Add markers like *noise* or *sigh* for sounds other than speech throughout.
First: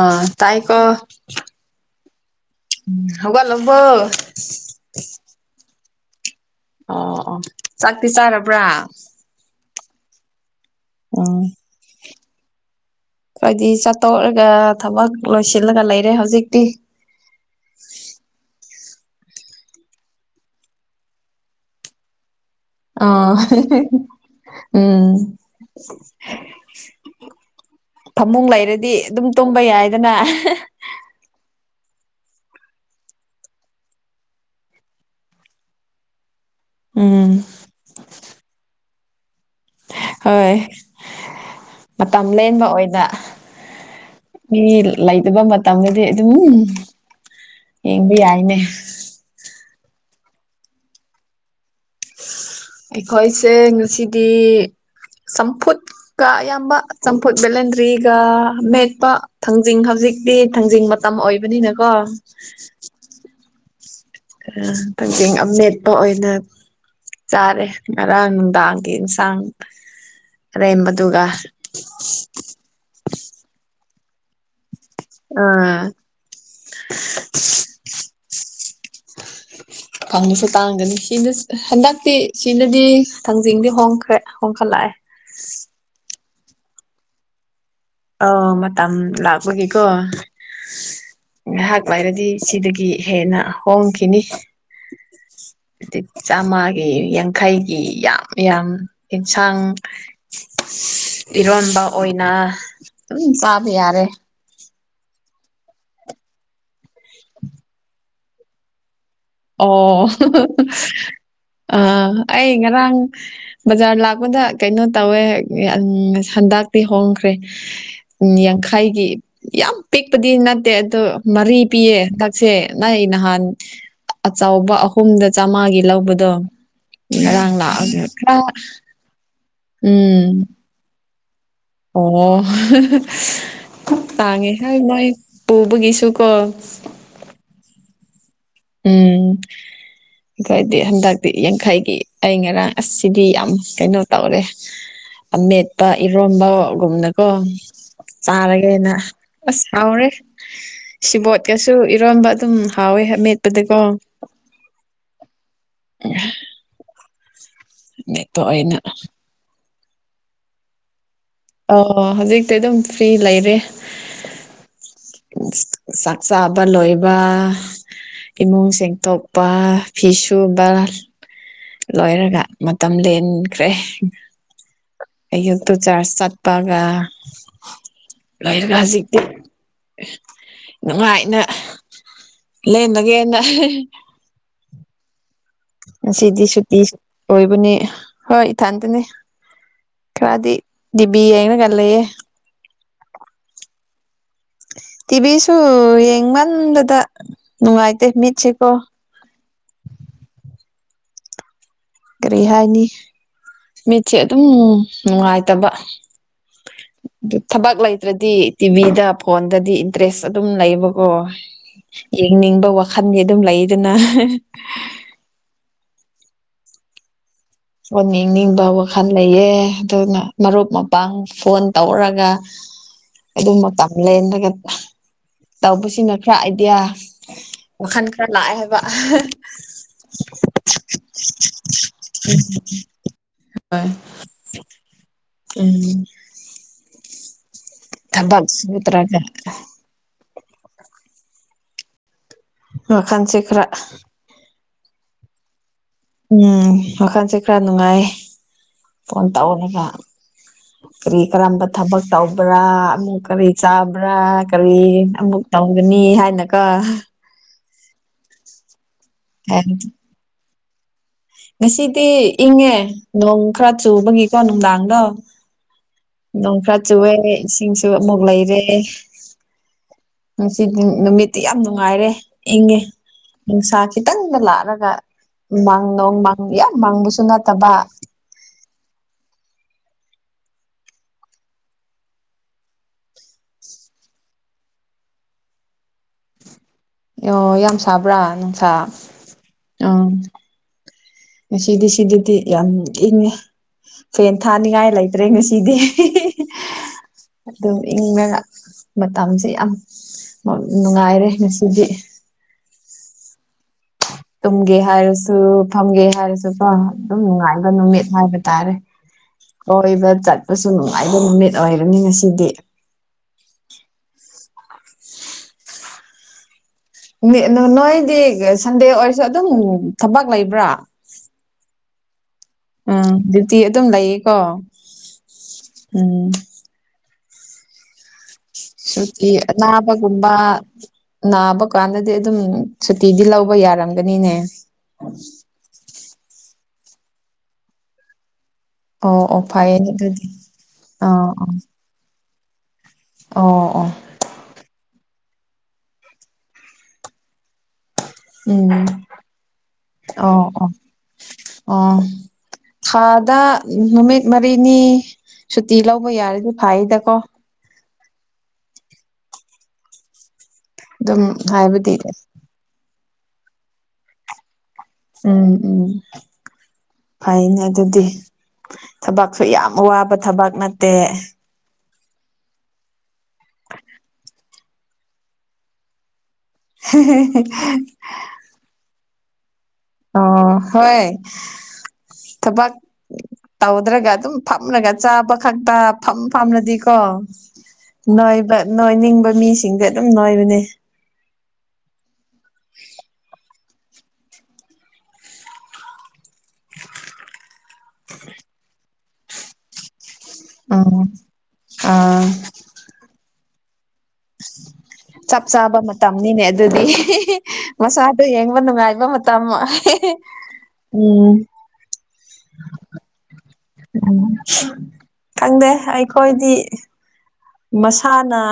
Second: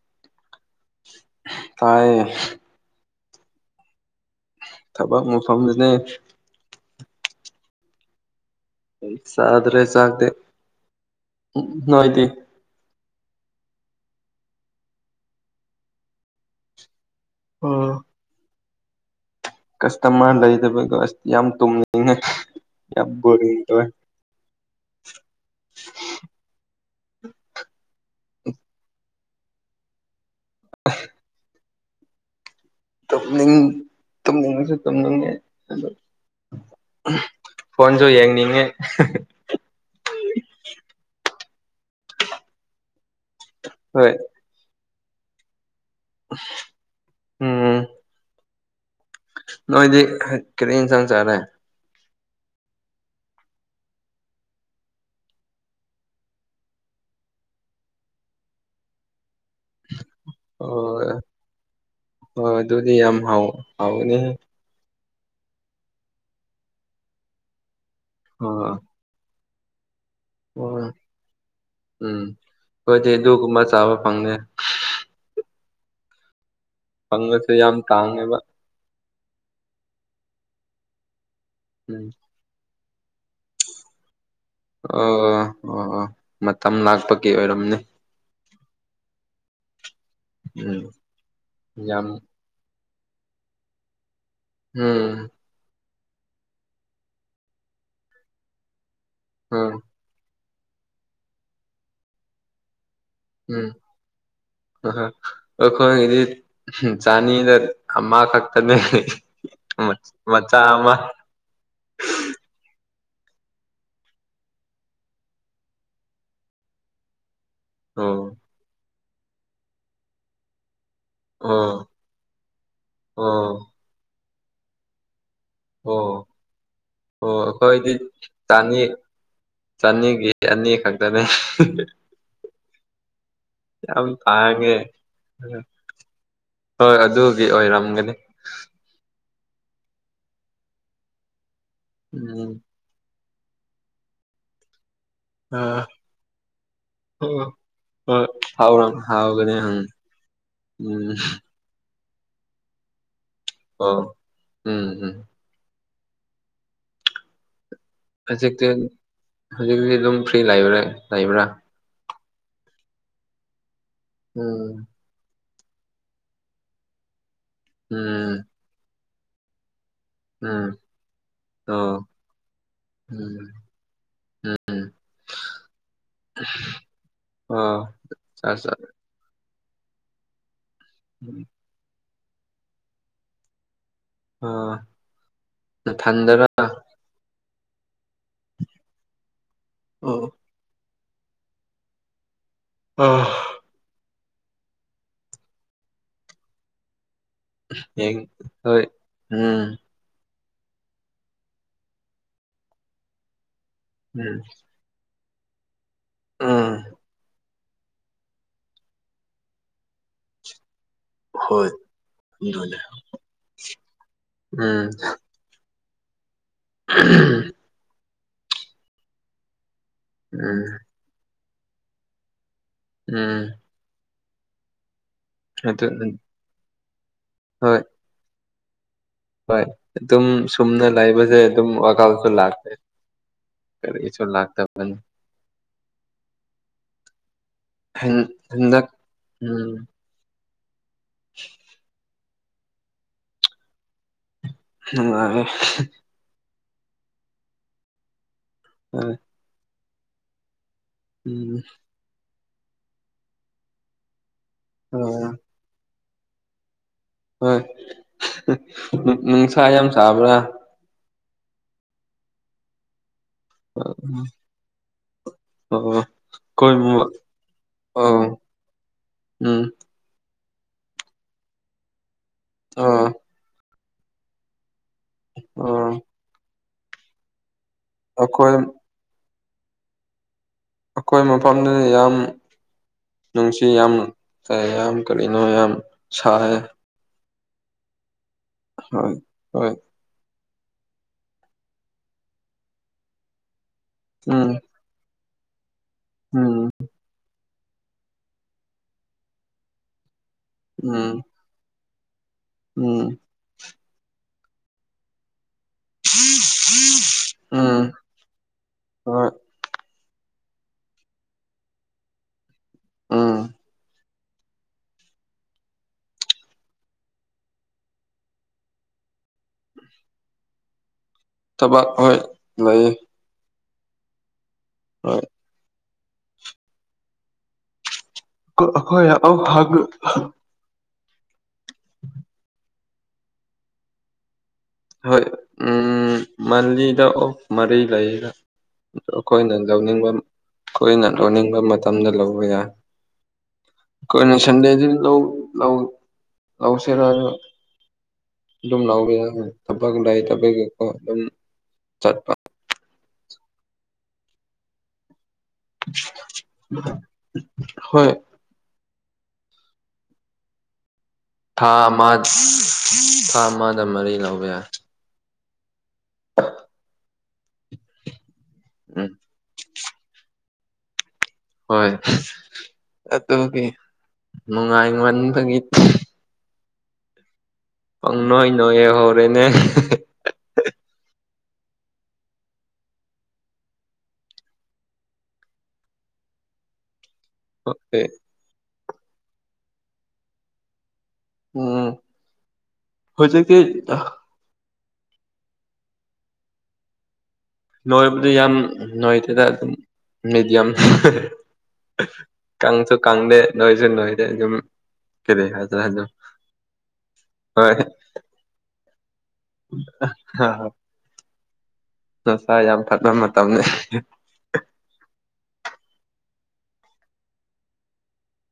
ꯑ ꯇꯥꯏꯀꯣ ꯇꯥꯏꯌꯦ ꯑꯝ ꯍꯧꯒꯠꯂꯕꯣ ꯊꯕꯛ ꯃꯐꯝꯗꯅꯦ ꯑꯣ ꯑꯣ ꯆꯥꯛꯇꯤ ꯆꯥꯔꯕ꯭ꯔꯥ ꯆꯥꯗ꯭ꯔꯦ ꯆꯥꯛꯇꯤ ꯎꯝ ꯅꯣꯏꯗꯤ ꯈꯣꯏꯗꯤ ꯆꯥ ꯇꯣꯛꯔꯒ ꯊꯕꯛ ꯂꯣꯏꯁꯤꯜꯂꯒ ꯂꯩꯔꯦ ꯍꯧꯖꯤꯛꯇꯤ ꯑꯣ ꯀ꯭ꯁꯇꯃꯔ ꯂꯩꯗꯕ ꯗꯣ ꯑꯁ ꯌꯥꯝ ꯇꯨꯝꯅꯤꯡ ꯉꯦ ꯑꯥ *unintelligible* ꯎꯝ ꯐꯥꯃꯨꯡ ꯂꯩꯔꯗꯤ ꯑꯗꯨꯝ ꯇꯨꯝꯕ ꯌꯥꯏꯗꯅ ꯑ ꯇꯨꯝꯅꯤꯡ ꯇꯨꯝꯅꯤꯡ ꯁꯨ ꯇꯨꯝꯅꯤꯡ ꯉꯦ ꯑꯗꯨ ꯎꯝ ꯐꯣꯟꯁꯨ ꯌꯦꯡꯅꯤꯡꯉꯦ ꯍꯣꯏ ꯃꯇꯝ ꯂꯦꯟꯕ ꯑꯣꯏꯅ ꯍꯣꯏ ꯃꯤ ꯂꯩꯗꯕ ꯃꯇꯝꯗꯗꯤ ꯑꯗꯨꯝ ꯎꯝ ꯌꯦꯡꯕ ꯌꯥꯏꯅꯦ ꯅꯣꯏꯗꯤ ꯀꯔꯤ ꯏꯟꯁꯥꯡ ꯆꯥꯔꯦ ꯑꯩꯈꯣꯏꯁꯦ ꯉꯁꯤꯗꯤ ꯆꯝꯐꯨꯠ ꯀ ꯑꯌꯥꯝꯕ ꯆꯝꯐꯨꯠ ꯕꯂꯦꯟꯗ꯭ꯔꯤꯒ ꯃꯦꯠꯄ ꯊꯥꯡꯖꯤꯡ ꯍꯧꯖꯤꯛꯇꯤ ꯑꯣ ꯊꯥꯡꯖꯤꯡ ꯃꯇꯝ ꯑꯣꯏꯕꯅꯤꯅꯀꯣ ꯌꯨ ꯌꯥꯝ ꯍꯥꯎ ꯍꯥꯎꯒꯅꯤꯍꯦ ꯑ ꯊꯪꯖꯤꯡ ꯑꯃꯦꯠꯄ ꯑꯣꯏꯅ ꯆꯥꯔꯦ ꯉꯔꯥꯡ ꯑꯣ ꯅꯨꯟꯗꯥꯡꯒꯤ ꯏꯟꯁꯥꯡ ꯑꯣ ꯎꯝ ꯑꯔꯦꯝꯕꯗꯨꯒ ꯈꯣꯏꯗꯤ ꯑꯗꯨꯒꯨꯝꯕ ꯆꯥꯕ ꯐꯪꯗꯦ ꯑ ꯐꯪꯉꯁꯨ ꯌꯥꯝ ꯇꯥꯡꯉꯦꯕ ꯐꯪꯉꯁꯨ ꯇꯥꯡꯒꯅꯤ ꯁꯤꯅ ꯆꯤ ꯎꯝ ꯍꯟꯗꯛꯇꯤ ꯁꯤꯗꯗꯤ ꯊꯥꯡꯖꯤꯡꯗꯤ ꯍꯣꯡꯈ꯭ꯔꯦ ꯍꯣꯡꯈꯠꯂꯛꯑꯦ ꯑꯣ ꯑꯣ ꯑꯣ ꯑꯣ ꯃꯇꯝ ꯂꯥꯛꯄꯀꯤ ꯑꯣꯏꯔꯝꯅꯤ ꯑꯥ ꯃꯇꯝ ꯂꯥꯛꯄꯒꯤꯀꯣ ꯎꯝ ꯉꯥꯏꯍꯥꯛ ꯌꯥꯝ ꯍꯥꯏꯥꯏꯔꯗꯤ ꯁꯤꯗꯒꯤ ꯍꯦꯟꯅ ꯍꯣꯡꯈꯤꯅꯤ ꯎꯝ ꯆꯥꯝꯃꯒꯤ ꯌꯥꯡꯈꯩꯒꯤ ꯌꯥꯝ ꯌꯥꯝ ꯑꯦꯟꯁꯥꯡ ꯎꯝ ꯏꯔꯣꯟꯕ ꯑꯣꯏꯅ ꯑꯗꯨꯝ ꯆꯥꯕ ꯎꯝ ꯌꯥꯔꯦ ꯑꯩꯈꯣꯏꯒꯤꯗꯤ ꯆꯥꯅꯤꯗ ꯑꯃ ꯈꯛꯇꯅꯦ ꯑꯣ ꯑꯥ ꯑꯩ ꯉꯔꯥꯡ ꯕꯖꯥꯔ ꯂꯥꯛꯄꯗ ꯀꯩꯅꯣ ꯇꯧꯋꯦ ꯍꯟꯗꯛ ꯄꯤ ꯍꯣꯡꯈ꯭ꯔꯦ ꯎꯝ ꯑꯣ ꯌꯥꯡꯈꯥꯏꯒꯤ ꯌꯥꯝ ꯄꯤꯛꯄꯗꯤ ꯅꯠꯇꯦ ꯑꯗꯣ ꯃꯔꯤ ꯑꯣ ꯄꯤꯌꯦ ꯍꯟꯗꯛꯁꯦ ꯅꯪ ꯅꯍꯥꯟ ꯑꯣ ꯑꯆꯧꯕ ꯍꯨꯝꯗ ꯆꯥꯝꯃꯉꯥꯒꯤ ꯑꯣ ꯂꯧꯕꯗꯣ ꯑꯣ ꯉꯔꯥꯡ ꯑꯩꯈꯣꯏꯗꯤ ꯂꯥꯛꯑꯒ ꯈꯔ ꯆꯅꯤ ꯎꯝ ꯆꯅꯤꯒꯤ ꯑꯅꯤꯈꯛ ꯑꯣ ꯇꯥꯡꯉꯦ ꯍꯣꯢ ꯃꯣꯏ ꯄꯨꯕꯒꯤꯁꯨꯨ ꯀꯣ ꯍꯣꯏ ꯑꯗꯨꯒꯤ ꯑꯣꯏꯔꯝꯒꯅꯤ ꯎꯝ ꯑꯩꯈꯣꯏꯗꯤ ꯍꯟꯗꯛꯇꯤ ꯌꯥꯡꯈꯩꯒꯤ ꯑꯩ ꯎꯝ ꯉꯔꯥꯡ ꯑꯁ ꯁꯤꯗꯤ ꯌꯥꯝ ꯀꯩꯅꯣ ꯇꯧꯔꯦ ꯑ ꯑꯃꯦꯠꯄ ꯏꯔꯣꯝꯕ ꯒꯨꯝꯅꯀꯣ ꯍꯣꯏ ꯍꯣꯏ ꯍꯥꯎꯔꯝ ꯆꯥꯔꯒꯦꯅ ꯍꯥꯎꯒꯅꯤ ꯑꯁ ꯎꯝ ꯍꯥꯎꯔꯦ ꯎꯝ ꯁꯤꯕꯣꯠ ꯀꯩꯁꯨ ꯏꯔꯣꯟꯝꯕ ꯑꯗꯨꯝ ꯍꯥꯎꯋꯦ ꯑꯥꯃꯦꯠ ꯑꯣ ꯎꯝ ꯎꯝ ꯎꯝ ꯍꯧꯖꯤꯛꯇꯤ ꯑꯣꯏꯅ ꯍꯧꯖꯤꯛꯇꯤ ꯑꯗꯨꯝ ꯐ꯭ꯔꯤ ꯂꯩꯕ꯭ꯔꯥ ꯂꯩꯕ꯭ꯔꯥ ꯑꯣ ꯍꯧꯖꯤꯛꯇꯤ ꯑꯗꯨꯝ ꯐ꯭ꯔꯤ ꯂꯩꯔꯦ ꯎꯝ ꯆꯥꯛ ꯆꯥꯕ ꯂꯣꯏꯕ ꯎꯝ ꯏꯃꯨꯡ ꯁꯦꯡꯗꯣꯛꯄ ꯐꯤ ꯎꯝ ꯁꯨꯕ ꯑꯣ ꯂꯣꯏꯔꯒ ꯃꯇꯝ ꯎꯝ ꯂꯦꯟꯈ꯭ꯔꯦ ꯎꯝ ꯑꯩꯌꯨꯛꯇꯣ ꯆꯥꯔꯁꯥꯠ ꯄꯥꯒ ꯑꯥ ꯆꯥ ꯆꯥ ꯂꯣꯏꯔꯒ ꯍꯧꯖꯤꯛꯇꯤ ꯅꯨꯡꯉꯥꯏꯅ ꯂꯦꯟꯕꯒꯦꯅ ꯑꯣ ꯉꯁꯤꯗꯤ ꯁꯨꯇꯤ ꯑꯣꯏꯕꯅꯤ ꯍꯣꯏ ꯏꯊꯟꯇꯅꯦ ꯑꯣ ꯈꯔꯗꯤ ꯗꯤꯕꯤ ꯌꯦꯡꯔꯒ ꯂꯩꯌꯦ ꯑꯥ ꯇꯤꯚꯤꯁꯨ ꯌꯦꯡꯃꯟꯕꯗ ꯅꯨꯡꯉꯥꯏꯇꯦ ꯌꯦꯡ ꯃꯤꯠꯁꯤꯀꯣ ꯍꯣꯏ ꯎꯝ ꯀꯔꯤ ꯍꯥꯏꯅꯤ ꯃꯤꯠꯁꯦ ꯎꯝ ꯑꯗꯨꯝ ꯅꯨꯡꯉꯥꯏꯇꯕ ꯎꯝ ꯊꯕꯛ ꯂꯩꯇ꯭ꯔꯗꯤ ꯇꯤꯚꯤꯗ ꯐꯣꯟꯗꯗꯤ ꯏꯟꯇꯔꯦꯁ ꯑꯗꯨꯝ ꯂꯩꯕ ꯑꯣ ꯍꯣꯏ ꯌꯦꯡꯅꯤꯡꯕ ꯎꯝ ꯋꯥꯈꯜ ꯃꯤ ꯑꯗꯨꯝ ꯂꯩꯗꯅ *unintelligible* ꯑꯣ ꯅꯤꯡꯅꯤꯡꯕ ꯋꯥꯈꯜ ꯂꯩꯑ ꯑꯗꯨꯅ ꯎꯝ ꯃꯔꯨꯞ ꯄꯥꯡ ꯐꯣꯟ ꯇꯧꯔꯒ ꯎꯝ ꯑꯗꯨꯝꯕ ꯃꯇꯝ ꯂꯦꯜꯂꯥꯒ ꯑꯗꯨ ꯇꯧꯕꯁꯤꯅ ꯈꯔ ꯑꯥꯏꯗꯤꯌꯥ ꯍꯣꯏ ꯃꯈꯜ ꯈꯔ ꯂꯥꯛꯑꯦ ꯍꯥꯏꯕ ꯍꯣꯏ ꯑꯗꯨꯝ ꯁꯨꯝꯅ ꯂꯩꯕꯁꯦ ꯑꯗꯨꯝ ꯥꯂꯧꯁꯨ ꯂꯥꯛꯇꯦ ꯀꯔꯤꯁꯨ ꯂꯥꯛꯇꯕꯅꯤ ꯎꯝ ꯍꯟ ꯊꯕꯛ ꯍꯟꯗꯛ ꯁꯨꯇ꯭ꯔꯒ ꯎꯝ *unintelligible* ꯋꯥꯈꯟꯁꯤ ꯈꯔ ꯅꯨꯡꯉꯥꯏꯔꯤ ꯎꯝ ꯋꯥꯈꯜꯁꯦ ꯈꯔ ꯅꯨꯡꯉꯥꯏꯌꯦ ꯍꯣꯏ ꯐꯣꯟ ꯇꯧꯔꯒ ꯀꯔꯤ ꯎꯝ ꯀꯔꯝꯕ ꯊꯕꯛ ꯇꯧꯕ꯭ꯔꯥ ꯑꯃꯨꯛ ꯀꯔꯤ ꯆꯥꯕ꯭ꯔꯥ ꯀꯔꯤ ꯑꯥ ꯑꯃꯨꯛ ꯇꯧꯒꯅꯤ ꯍꯥꯏꯅꯀꯣ ꯍꯣꯏ ꯅꯨꯡꯁꯥ ꯌꯥꯝ ꯁꯥꯥꯕ꯭ꯔꯥ ꯉꯁꯤꯗꯤ ꯏꯪꯉꯦ ꯅꯣꯡ ꯈꯔ ꯑ ꯆꯨꯕꯒꯤꯀꯣ ꯅꯨꯡꯗꯥꯡꯗꯣ ꯑꯣ ꯅꯣꯡ ꯈꯔ ꯀꯣꯏꯕ ꯆꯨꯑꯦ ꯏꯁꯤꯡꯁꯨ ꯑꯃꯨꯛ ꯑꯣ ꯂꯩꯔꯦ ꯎꯝ ꯉꯁꯤꯗꯤ ꯅꯨꯃꯤꯠꯇꯤ ꯌꯥꯝ ꯅꯨꯡꯉꯥꯏꯔꯦ ꯏꯪꯉꯦ ꯑꯣ ꯅꯨꯡꯁꯥ ꯈꯤꯇꯪꯗ ꯂꯥꯛꯂꯒ ꯃꯪ ꯎꯝ ꯅꯣꯡ ꯃꯪ ꯌꯥꯝ ꯃꯪꯕꯁꯨ ꯅꯠꯇꯕ ꯑꯈꯣꯏ ꯑꯈꯣꯏ ꯃꯐꯝꯗꯨꯗ ꯌꯥꯝ ꯅꯨꯡꯁꯤ ꯌꯥꯝ ꯇꯥꯏ ꯌꯥꯝ ꯀꯔꯤꯅꯣ ꯌꯥꯝ ꯁꯥꯏ ꯑꯣ ꯌꯥꯝ ꯁꯥꯕ꯭ꯔꯥ ꯅꯨꯡꯁꯥ ꯍꯣꯏ ꯍꯣꯏ ꯎꯝ ꯉꯁꯤꯗꯤ ꯁꯤꯗꯗꯤ ꯌꯥꯝ ꯏꯪꯉꯦ ꯐꯦꯟ ꯎꯝ ꯊꯥꯅꯤꯡꯉꯥꯏ ꯂꯩꯇ꯭ꯔꯦ ꯉꯁꯤꯗꯤ ꯎꯝ ꯑꯗꯨꯝ ꯏꯪꯔꯒ ꯃꯇꯝꯁꯦ ꯌꯥꯝ ꯎꯝ ꯅꯨꯡꯉꯥꯏꯔꯦ ꯉꯁꯤꯗꯤ ꯎꯝ ꯇꯨꯝꯒꯦ ꯍꯥꯏꯔꯁꯨ ꯐꯝꯒꯦ ꯍꯥꯏꯔꯁꯨ ꯀꯣ ꯑꯗꯨꯝ ꯅꯨꯡꯉꯥꯏꯕ ꯎꯝ ꯅꯨꯃꯤꯠ ꯍꯥꯏꯕ ꯇꯥꯔꯦ ꯍꯣꯏ ꯀꯣꯏꯕ ꯆꯠꯄꯁꯨ ꯅꯨꯡꯉꯥꯏꯕ ꯅꯨꯃꯤꯠ ꯑꯣꯏꯔꯅꯤ ꯉꯁꯤꯗꯤ ꯎꯝ ꯅꯣꯏꯗꯤ ꯁꯟꯗꯦ ꯑꯣꯏꯔꯁꯨ ꯑꯗꯨꯝ ꯊꯕꯛ ꯂꯩꯕ꯭ꯔꯥ ꯊꯕꯛ ꯍꯣꯏ ꯂꯩꯌꯦ ꯎꯝ ꯗ꯭ꯌꯨꯇꯤ ꯑꯗꯨꯝ ꯂꯩꯌꯦꯀꯣ ꯍꯣꯏ ꯎꯝ ꯁꯨꯇꯤ ꯑꯩꯈꯣꯏ ꯑꯅꯥꯕꯒꯨꯝꯕ ꯅꯥꯕ ꯀꯥꯟꯗꯗꯤ ꯑꯗꯨꯝ ꯁꯨꯇꯤꯗꯤ ꯂꯧꯕ ꯌꯥꯔꯝꯒꯅꯤꯅꯦ ꯍꯣꯏ ꯎꯝ ꯃꯜꯂꯤꯗ ꯑꯣꯐ ꯃꯔꯤ ꯂꯩꯥꯌꯦ ꯑꯣ ꯑꯣ ꯑꯩꯈꯣꯏꯅ ꯐꯩꯌꯦꯅꯦ ꯂꯧꯅꯤꯡꯕ ꯑꯗꯨꯗꯤ ꯑꯩꯈꯣꯏꯅ ꯑꯣ ꯑꯣ ꯂꯧꯅꯤꯡꯕ ꯃꯇꯝꯗ ꯂꯧꯕ ꯌꯥꯏ ꯑꯣ ꯑꯣ ꯀꯩꯅꯣ ꯁꯟꯗꯦꯗꯨ ꯂꯧ ꯂꯧ ꯂꯧꯁꯤꯔꯗ ꯑꯗꯨꯝ ꯎꯝ ꯂꯥꯎꯕ ꯌꯥꯏ ꯊꯕꯛ ꯑꯣ ꯑꯣ ꯂꯩꯇꯕꯒꯤꯀꯣ ꯑꯗꯨꯝ ꯑꯣ ꯆꯠꯄꯥ ꯊꯥꯗ ꯅꯨꯃꯤꯠ ꯃꯔꯤꯅꯤ ꯁꯨꯇꯤ ꯂꯧꯕ ꯌꯥꯔꯗꯤ ꯐꯩꯗꯀꯣ ꯍꯣꯏ ꯑꯗꯨꯝ ꯊꯥ ꯍꯥꯏꯕꯗꯤ ꯑꯃ ꯊꯥ ꯑꯃꯗ ꯃꯔꯤ ꯂꯧꯕ ꯌꯥꯏ ꯎꯝ ꯎꯝ ꯐꯩꯅꯦ ꯑꯗꯨꯗꯤ ꯎꯝ ꯊꯕꯛꯁꯨ ꯌꯥꯝ ꯋꯥꯕ ꯊꯕꯛꯇꯠ ꯇꯦ ꯍꯣꯏ ꯑꯗꯨꯗꯤ ꯅꯨꯡꯉꯥꯏ ꯉꯟꯕꯒꯤ *inaudible* ꯄꯪ ꯅꯣꯏ ꯅꯣꯏꯌꯧ ꯍꯧꯔꯦꯅꯦ ꯑꯣ ꯍꯣꯏ ꯊꯕꯛ ꯇꯧꯗ꯭ꯔꯒ ꯑꯗꯨꯝ ꯐꯝꯂꯒ ꯆꯥꯕ ꯈꯛꯇ ꯐꯝ ꯐꯝꯂꯗꯤꯀꯣ ꯅꯣꯏꯕ ꯅꯣꯏꯅꯤꯡꯕ ꯃꯤꯁꯤꯡꯗꯤ ꯑꯗꯨꯝ ꯅꯣꯏꯕꯅꯦ ꯎꯝ ꯍꯧꯖꯤꯛꯇꯤ ꯅꯣꯏꯕꯗꯨ ꯌꯥꯝ ꯅꯣꯏꯗꯦꯗ ꯑꯗꯨꯝ ꯃꯦꯗꯤꯌꯝ ꯎꯝ ꯑꯥ ꯀꯪꯁꯨ ꯀꯪꯗꯦ ꯅꯣꯏꯁꯨ ꯅꯣꯏꯗꯦ ꯑꯗꯨꯝ ꯆꯞ ꯀꯔꯤ ꯆꯥꯕ ꯍꯥꯏꯁꯤꯔ ꯑꯗꯨꯝ ꯃꯇꯝꯅꯤꯅꯦ ꯑꯗꯨꯗꯤ ꯍꯣꯏ ꯃꯁꯥꯗꯣ ꯌꯦꯡꯕ ꯅꯨꯡꯉꯥꯏꯕ ꯃꯇꯝ ꯍꯥ ꯍ ꯎꯝ ꯗꯣꯁꯥ ꯌꯥꯝ ꯐꯠꯕ ꯃꯇꯝꯅꯦ ꯈꯪꯗꯦ ꯑꯩꯈꯣꯏꯗꯤ ꯃꯁꯥꯅ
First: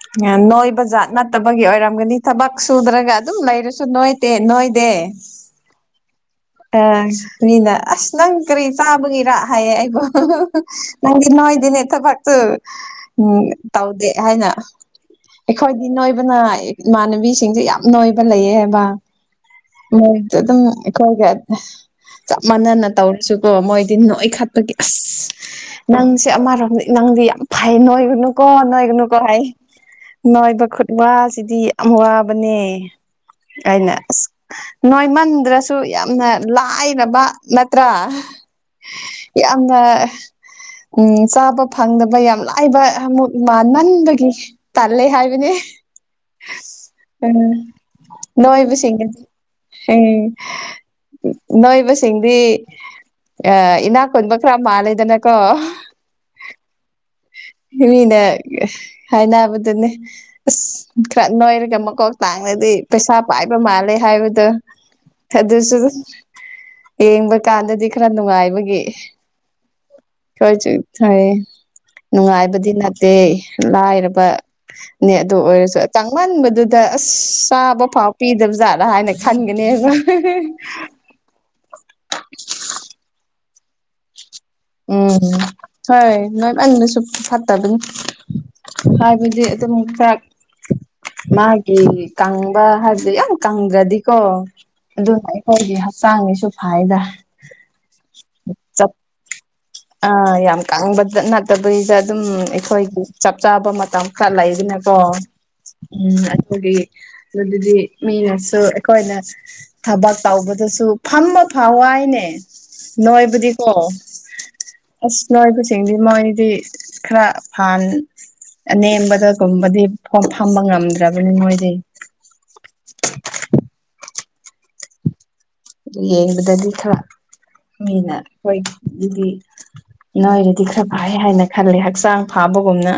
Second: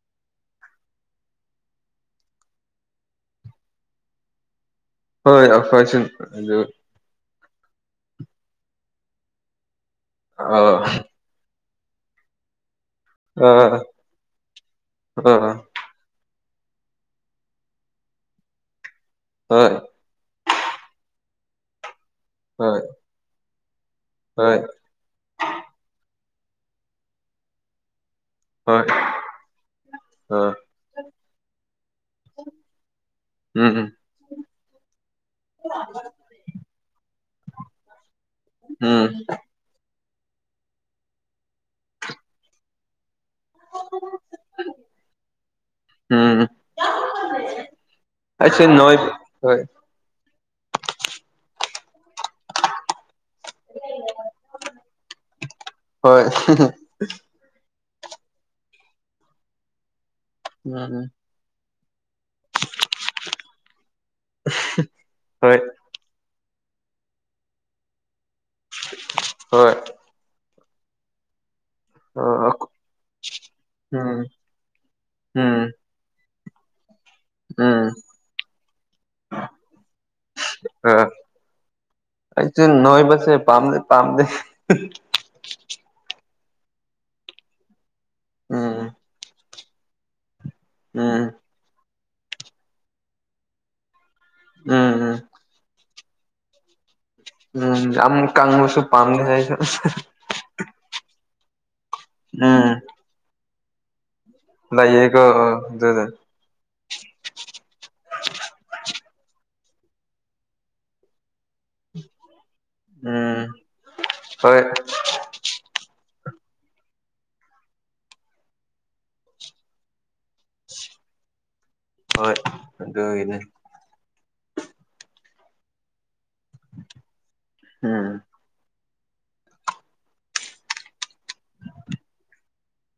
*inaudible* ꯅꯣꯏꯕ ꯖꯥꯠ ꯅꯠꯇꯕꯒꯤ ꯑꯣꯏꯔꯝꯒꯅꯤ ꯊꯕꯛ ꯁꯨꯗ꯭ꯔꯒ ꯑꯗꯨꯝ ꯂꯩꯔꯁꯨ ꯅꯣꯏꯇꯦ ꯅꯣꯏꯗꯦ *unintelligible* ꯑꯩꯈꯣꯏꯁꯨ‌ ꯑꯗꯨꯝ ꯑ ꯃꯤꯅ ꯑꯁ ꯅꯪ ꯀꯔꯤ ꯆꯥꯕꯒꯤꯔꯥ ꯍꯥꯏꯌꯦ ꯑꯩꯕꯨ ꯑ ꯅꯪꯗꯤ ꯅꯣꯏꯗꯤꯅꯦ ꯊꯕꯛꯇꯨ ꯎꯝ ꯑ ꯑ ꯇꯧꯗꯦ ꯍꯥꯏꯅ ꯑꯩꯈꯣꯏ ꯍꯣꯏ ꯍꯥꯏꯗꯤ ꯅꯣꯏꯕꯅ ꯏꯃꯥꯟꯅꯕꯤꯁꯤꯡꯁꯦ ꯌꯥꯝ ꯅꯣꯏꯕ ꯂꯩꯌꯦ ꯍꯥꯏꯕ ꯍꯣꯏ ꯃꯣꯏꯗꯤ ꯑꯗꯨꯝ ꯑꯩꯈꯣꯏꯒ ꯆꯞ ꯍꯣꯏ ꯃꯥꯟꯅꯅ ꯇꯧꯔꯁꯨ ꯑꯣ ꯃꯣꯏꯗꯤ ꯅꯣꯏ ꯍꯣꯏ ꯈꯠꯄꯒꯤ ꯑꯁ ꯅꯪꯁꯦ ꯑꯃꯔꯣꯝꯗ ꯅꯪꯗꯤ ꯌꯥꯝ ꯐꯩ ꯅꯣꯏꯒꯅꯨ ꯀꯣ ꯍꯣꯏ ꯅꯣꯏꯒꯅꯨꯀꯣ ꯍꯥꯏ ꯍꯣꯏ ꯅꯣꯏꯕ ꯈꯨꯠꯕꯥꯁꯤꯗꯤ ꯌꯥꯝ ꯋꯥꯕꯅꯦ ꯎꯝ ꯑꯩꯅ ꯑꯁ ꯅꯣꯏꯃꯟꯗ꯭ꯔꯁꯨ ꯌꯥꯝꯅ ꯂꯥꯏꯔꯕ ꯅꯠꯇ꯭ꯔꯥ ꯎꯝ ꯌꯥꯝꯅ ꯆꯥꯕ ꯐꯪꯗꯕ ꯌꯥꯝ ꯂꯥꯏꯕ ꯑꯃꯨꯛ ꯃꯥꯟꯃꯟꯟꯕꯒꯤ ꯇꯜꯂꯦ ꯍꯥꯏꯕꯅꯦ ꯎꯝ ꯎꯝ ꯑꯩꯁꯨ ꯅꯣꯏ ꯅꯣꯏꯕꯁꯤꯡꯒꯤꯗꯤ ꯍꯣꯏ ꯎꯝ ꯅꯣꯏꯕꯁꯤꯡꯗꯤ ꯏꯅꯥꯛꯀꯨꯟꯕ ꯈꯔ ꯃꯥꯜꯂꯦꯗꯅꯀꯣ ꯍꯣꯏ ꯃꯤꯅ ꯍꯥꯏꯅꯕꯗꯨꯅꯦ ꯎꯝ ꯑꯁ ꯎꯝ ꯈꯔ ꯅꯣꯏꯔꯒ ꯃꯀꯣꯛ ꯇꯥꯡꯉꯗꯤ ꯄꯩꯁꯥ ꯄꯥꯏꯕ ꯃꯥꯜꯂꯦ ꯍꯥꯏꯕ ꯍꯣꯏ ꯑꯗꯨꯁꯨ ꯌꯦꯡꯕ ꯀꯥꯟꯗꯗꯤ ꯈꯔ ꯅꯨꯡꯉꯥꯏꯕꯒꯤ ꯍꯣꯏ *unintelligible* ꯑ ꯅꯨꯡꯉꯥꯏꯕꯗꯤ ꯅꯠꯇꯦ ꯗꯦ ꯎꯝ ꯂꯥꯏꯔꯕꯅꯦ ꯑꯗꯣ ꯎꯝ ꯑꯣꯏꯔꯁꯨ ꯇꯥꯡꯃꯟꯕꯗꯨꯗ ꯑꯁ ꯆꯥꯕ ꯎꯝ ꯐꯥꯎ ꯄꯤꯗꯕꯖꯥꯠꯂ ꯍꯥꯏꯅ ꯈꯟꯒꯅꯦꯕ ꯑꯩꯆꯨ ꯅꯣꯏꯕꯁꯦ ꯄꯝꯗꯤ ꯄꯝꯗꯦ ꯎꯝ ꯍꯣꯏ ꯅꯣꯏꯃꯟꯕꯁꯨ ꯐꯠꯇꯕꯅꯤ ꯎꯝ ꯍꯥꯏꯕꯗꯤ ꯑꯗꯨꯝ ꯆꯥꯛ ꯎꯝ ꯃꯥꯒꯤ ꯀꯪꯕ ꯍꯥꯏꯕꯗꯤ ꯌꯥꯝ ꯀꯪꯗ꯭ꯔꯗꯤꯀꯣ ꯎꯝ ꯎꯝ ꯑꯗꯨꯅ ꯑꯩꯈꯣꯏꯒꯤ ꯍꯧꯖꯤꯛꯀꯥꯟ ꯆꯥꯡꯉꯁꯨ ꯐꯥꯏꯗ ꯎꯝ ꯌꯥꯝ ꯀꯪꯕꯁꯨ ꯆꯞ ꯄꯥꯝꯗꯦ ꯑꯩꯗꯣ ꯌꯥꯝ ꯀꯥꯡꯕ ꯅꯠꯇꯕꯤꯗ ꯑꯗꯨꯝ ꯎꯝ ꯑꯩꯈꯣꯏꯒꯤ ꯆꯞ ꯆꯥꯕ ꯃꯇꯝ ꯈꯔ ꯂꯩꯗꯅꯀꯣ ꯂꯩꯌꯦꯀꯣ ꯑꯗꯨꯗ ꯎꯝ ꯑꯗꯨꯈꯒꯤ ꯑꯗꯨꯗꯤ ꯃꯤꯅꯁꯨ ꯑꯩꯈꯣꯏꯅ ꯊꯕꯛ ꯇꯧꯕꯗꯁꯨ ꯐꯝꯕ ꯐꯥꯎꯏꯅꯦ ꯎꯝ ꯅꯣꯏꯕꯨꯗꯤꯀꯣ ꯍꯣꯏ ꯂꯣꯏꯕꯁꯤꯡꯗꯤ ꯃꯣꯏꯗꯤ ꯈꯔ ꯐꯥꯟ ꯑꯅꯦꯝꯕꯗꯒꯨꯝꯕꯗꯤ ꯐꯝꯕ ꯉꯝꯗ꯭ꯔꯕꯅꯤ ꯃꯣꯏꯗꯤ ꯍꯣꯏ ꯑꯗꯨꯒꯤꯅꯦ ꯌꯦꯡꯕꯗꯗꯤ ꯈꯔ ꯎꯝ ꯃꯤꯅ ꯍꯣꯏ ꯑꯗꯨꯗꯤ ꯅꯣꯏꯔꯗꯤ ꯈꯔ ꯐꯥꯏ ꯍꯥꯏꯅ ꯈꯜꯂꯦ ꯍꯛꯆꯥꯡ ꯐꯥꯕꯒꯨꯝꯅ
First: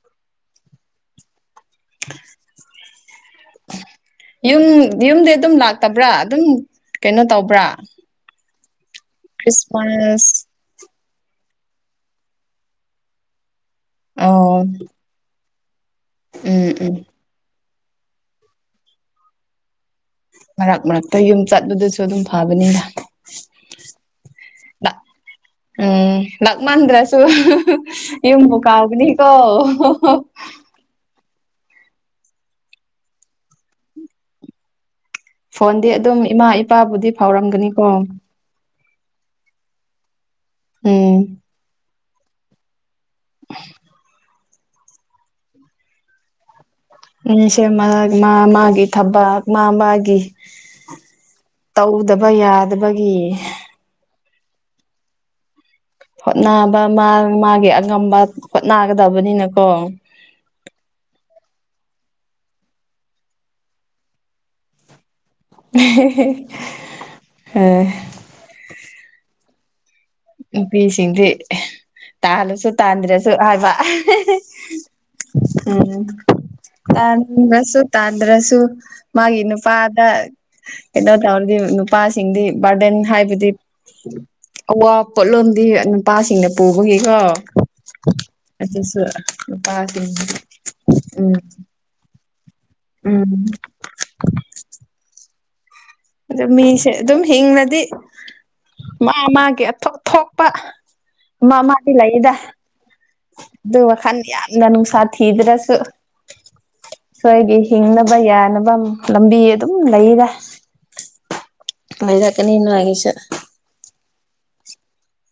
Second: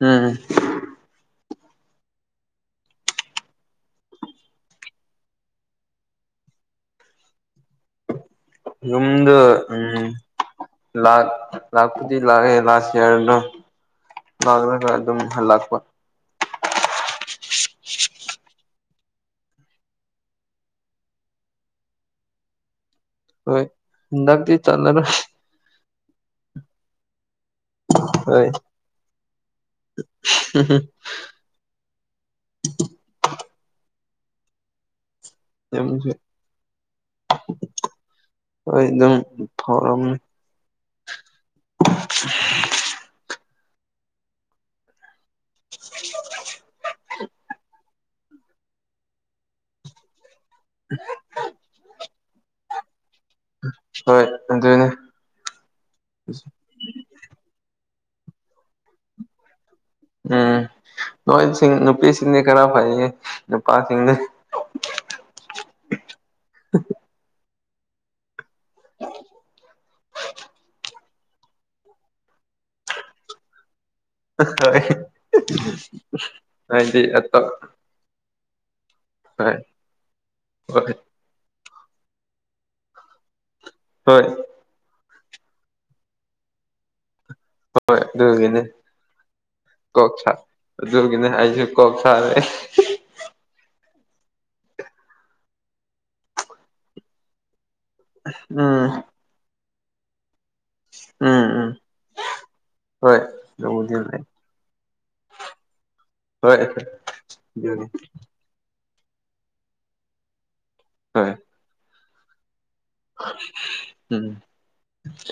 ꯎꯝ ꯌꯨꯝ ꯌꯨꯝꯗꯤ ꯑꯗꯨꯝ ꯂꯥꯛꯇꯕ꯭ꯔꯥ ꯑꯗꯨꯝ ꯀꯩꯅꯣ ꯇꯧꯕ꯭ꯔꯥ ꯌꯨꯝꯗ ꯎꯝ ꯈ꯭ꯔꯤꯁꯃꯥꯁ ꯂꯥꯛꯄꯨꯗꯤ ꯂꯥꯛꯑꯦ *unintelligible* ꯑꯣ ꯂꯥꯛꯑꯒ ꯑꯗꯨꯝ ꯍꯜꯂꯛꯄ ꯎꯝ ꯎꯝ ꯃꯔꯛ ꯃꯔꯛꯇ ꯌꯨꯝ ꯆꯠꯄꯗꯁꯨ ꯑꯗꯨꯝ ꯐꯕꯅꯤꯅ ꯍꯣꯏ ꯍꯟꯗꯛꯇꯤ ꯆꯠꯂꯔꯣꯏ ꯎꯝ ꯂꯥꯛꯃꯟꯗ꯭ꯔꯁꯨ ꯍꯣꯏ ꯌꯨꯝꯕꯨ ꯀꯥꯎꯕꯅꯤꯀꯣ *inaudible* ꯐꯣꯟꯗꯤ ꯌꯨꯝꯁꯨ ꯑꯗꯨꯝ ꯏꯃꯥ ꯏꯄꯥꯕꯨꯗꯤ ꯐꯥꯎꯔꯝꯒꯅꯤꯀꯣ ꯍꯣꯏ ꯑꯗꯨꯝ ꯐꯥꯎꯔꯝꯃꯤ ꯎꯝ *inaudible* ꯁꯦ ꯃꯥ ꯃꯥꯒꯤ ꯊꯕꯛ ꯃꯥ ꯃꯥꯒꯤ ꯇꯧꯗꯕ ꯌꯥꯗꯕꯒꯤ ꯍꯣꯏ ꯑꯗꯨꯅꯦ ꯍꯣꯠꯅꯕ ꯃꯥ ꯃꯥꯒꯤ ꯑꯉꯝꯕ ꯍꯣꯠꯅꯒꯗꯕꯅꯤꯅꯀꯣ ꯎꯝ ꯅꯣꯏꯁꯤꯡ ꯅꯨꯄꯤꯁꯤꯡꯗꯤ ꯈꯔ ꯐꯩꯌꯦ ꯅꯨꯄꯥꯁꯤꯡꯗꯤ *inaudible* ꯁꯤꯗꯤ ꯇꯥꯜꯂꯁꯨ ꯇꯥꯟꯗ꯭ꯔꯁꯨ ꯍꯥꯏꯕ ꯍꯣꯏ ꯎꯝ ꯍꯥꯏꯗꯤ ꯑꯇꯣꯞ *unintelligible* ꯇꯥꯟꯗ꯭ꯔꯁꯨ ꯃꯥꯒꯤ ꯍꯣꯏ ꯅꯨꯄꯥꯗ ꯍꯣꯏ ꯀꯩꯅꯣ ꯇꯔꯗꯤ ꯅꯨꯄꯥꯁꯤꯡꯗꯤ ꯕꯥꯔꯗꯦꯟ ꯍꯥꯏꯕꯗꯤ ꯍꯣꯏ ꯑꯋꯥ ꯄꯣꯠꯂꯨꯝꯗꯤ ꯅꯨꯄꯥꯁꯤꯡꯅ ꯄꯨꯕꯒꯤꯀꯣ ꯑꯗꯨꯒꯤꯅꯦ ꯑꯗꯨꯁꯨ ꯅꯨꯄꯥꯁꯤꯡ ꯀꯣꯛ ꯁꯥ ꯑꯗꯨꯒꯤꯅꯦ ꯎꯝ *unintelligible* ꯎꯝ ꯑ ꯃꯤꯁꯦ ꯑꯗꯨꯝ ꯍꯤꯡꯅꯗꯤ ꯎꯝ ꯃꯥ ꯃꯥꯒꯤ ꯊꯣꯛꯄ ꯎꯝ ꯃꯥ ꯎꯝ ꯃꯥꯗꯤ ꯂꯩꯗ ꯍꯣꯏ ꯑꯗꯨ ꯑꯗꯨꯕꯨꯗꯤ ꯋꯥꯈꯜ ꯂꯩ ꯌꯥꯝꯒ ꯅꯨꯡꯁꯥ ꯊꯤꯗ꯭ꯔꯁꯨ ꯍꯣꯏ ꯁꯣꯏꯒꯤ ꯑꯗꯨꯅꯤ ꯍꯤꯡꯅꯕ ꯌꯥꯅꯕ ꯂꯝꯕꯤ ꯑꯗꯨꯝ ꯂꯩꯔꯦꯗ *unintelligible* ꯂꯩꯔꯛꯀꯥꯅꯤ ꯅꯣꯏꯒꯤꯁꯨ ꯎꯝ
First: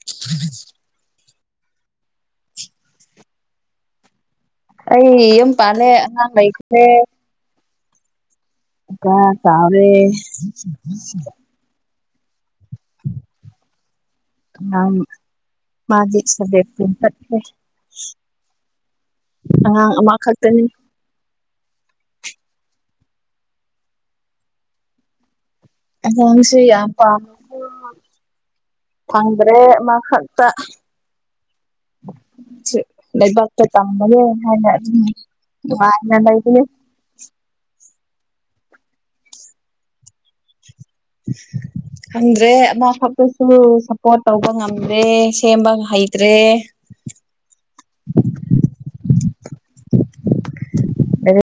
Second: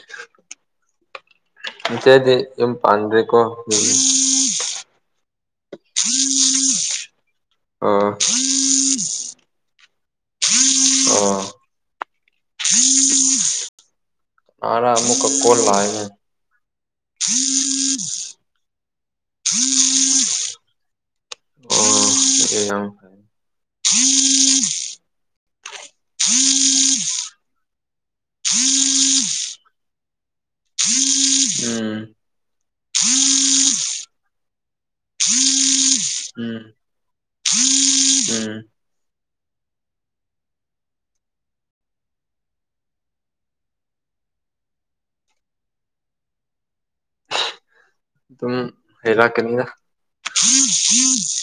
*inaudible* ꯆꯦꯆꯦꯗꯤ ꯌꯨꯝ ꯄꯥꯟꯒ꯭ꯔꯦꯀꯣ ꯑꯩ ꯌꯨꯝ ꯄꯥꯜꯂꯦ ꯑꯉꯥꯡ ꯂꯩꯈ꯭ꯔꯦ ꯑꯣ ꯏꯆꯥ ꯆꯥꯎꯔꯦ ꯑꯣ ꯀꯅꯥꯔ ꯑꯃꯨꯛꯀ ꯀꯣꯜ *unintelligible* ꯂꯥꯛꯑꯦꯅꯦ ꯃꯥꯗꯤ *unintelligible* ꯑꯉꯥꯡ ꯑꯃꯈꯛꯇꯥꯅꯤ ꯑꯣ *unintelligible* ꯑꯉꯥꯡꯁꯨ ꯌꯥꯝ ꯄꯥꯝꯃꯦꯀꯣ ꯐꯪꯗ꯭ꯔꯦ ꯑꯃꯈꯛꯇꯥ ꯎꯝ ꯁꯤ ꯂꯥꯏꯕꯥꯛꯇ ꯇꯝꯕꯅꯦ ꯍꯥꯏꯅ ꯑꯗꯨꯝ ꯅꯨꯉꯥꯏꯅ ꯎꯝ ꯂꯩꯕꯅꯦ ꯎꯝ *inaudible* ꯈꯪꯗ꯭ꯔꯦ ꯑꯃꯈꯛꯇꯥꯁꯨ ꯁꯞꯄꯣꯔꯠ ꯇꯧꯕ ꯉꯝꯗ꯭ꯔꯦ ꯁꯦꯝꯕ ꯍꯩꯇ꯭ꯔꯦ ꯎꯝ ꯍꯦꯜꯂꯛꯀꯥꯅꯤꯗ ꯂꯥꯏꯔꯤꯛ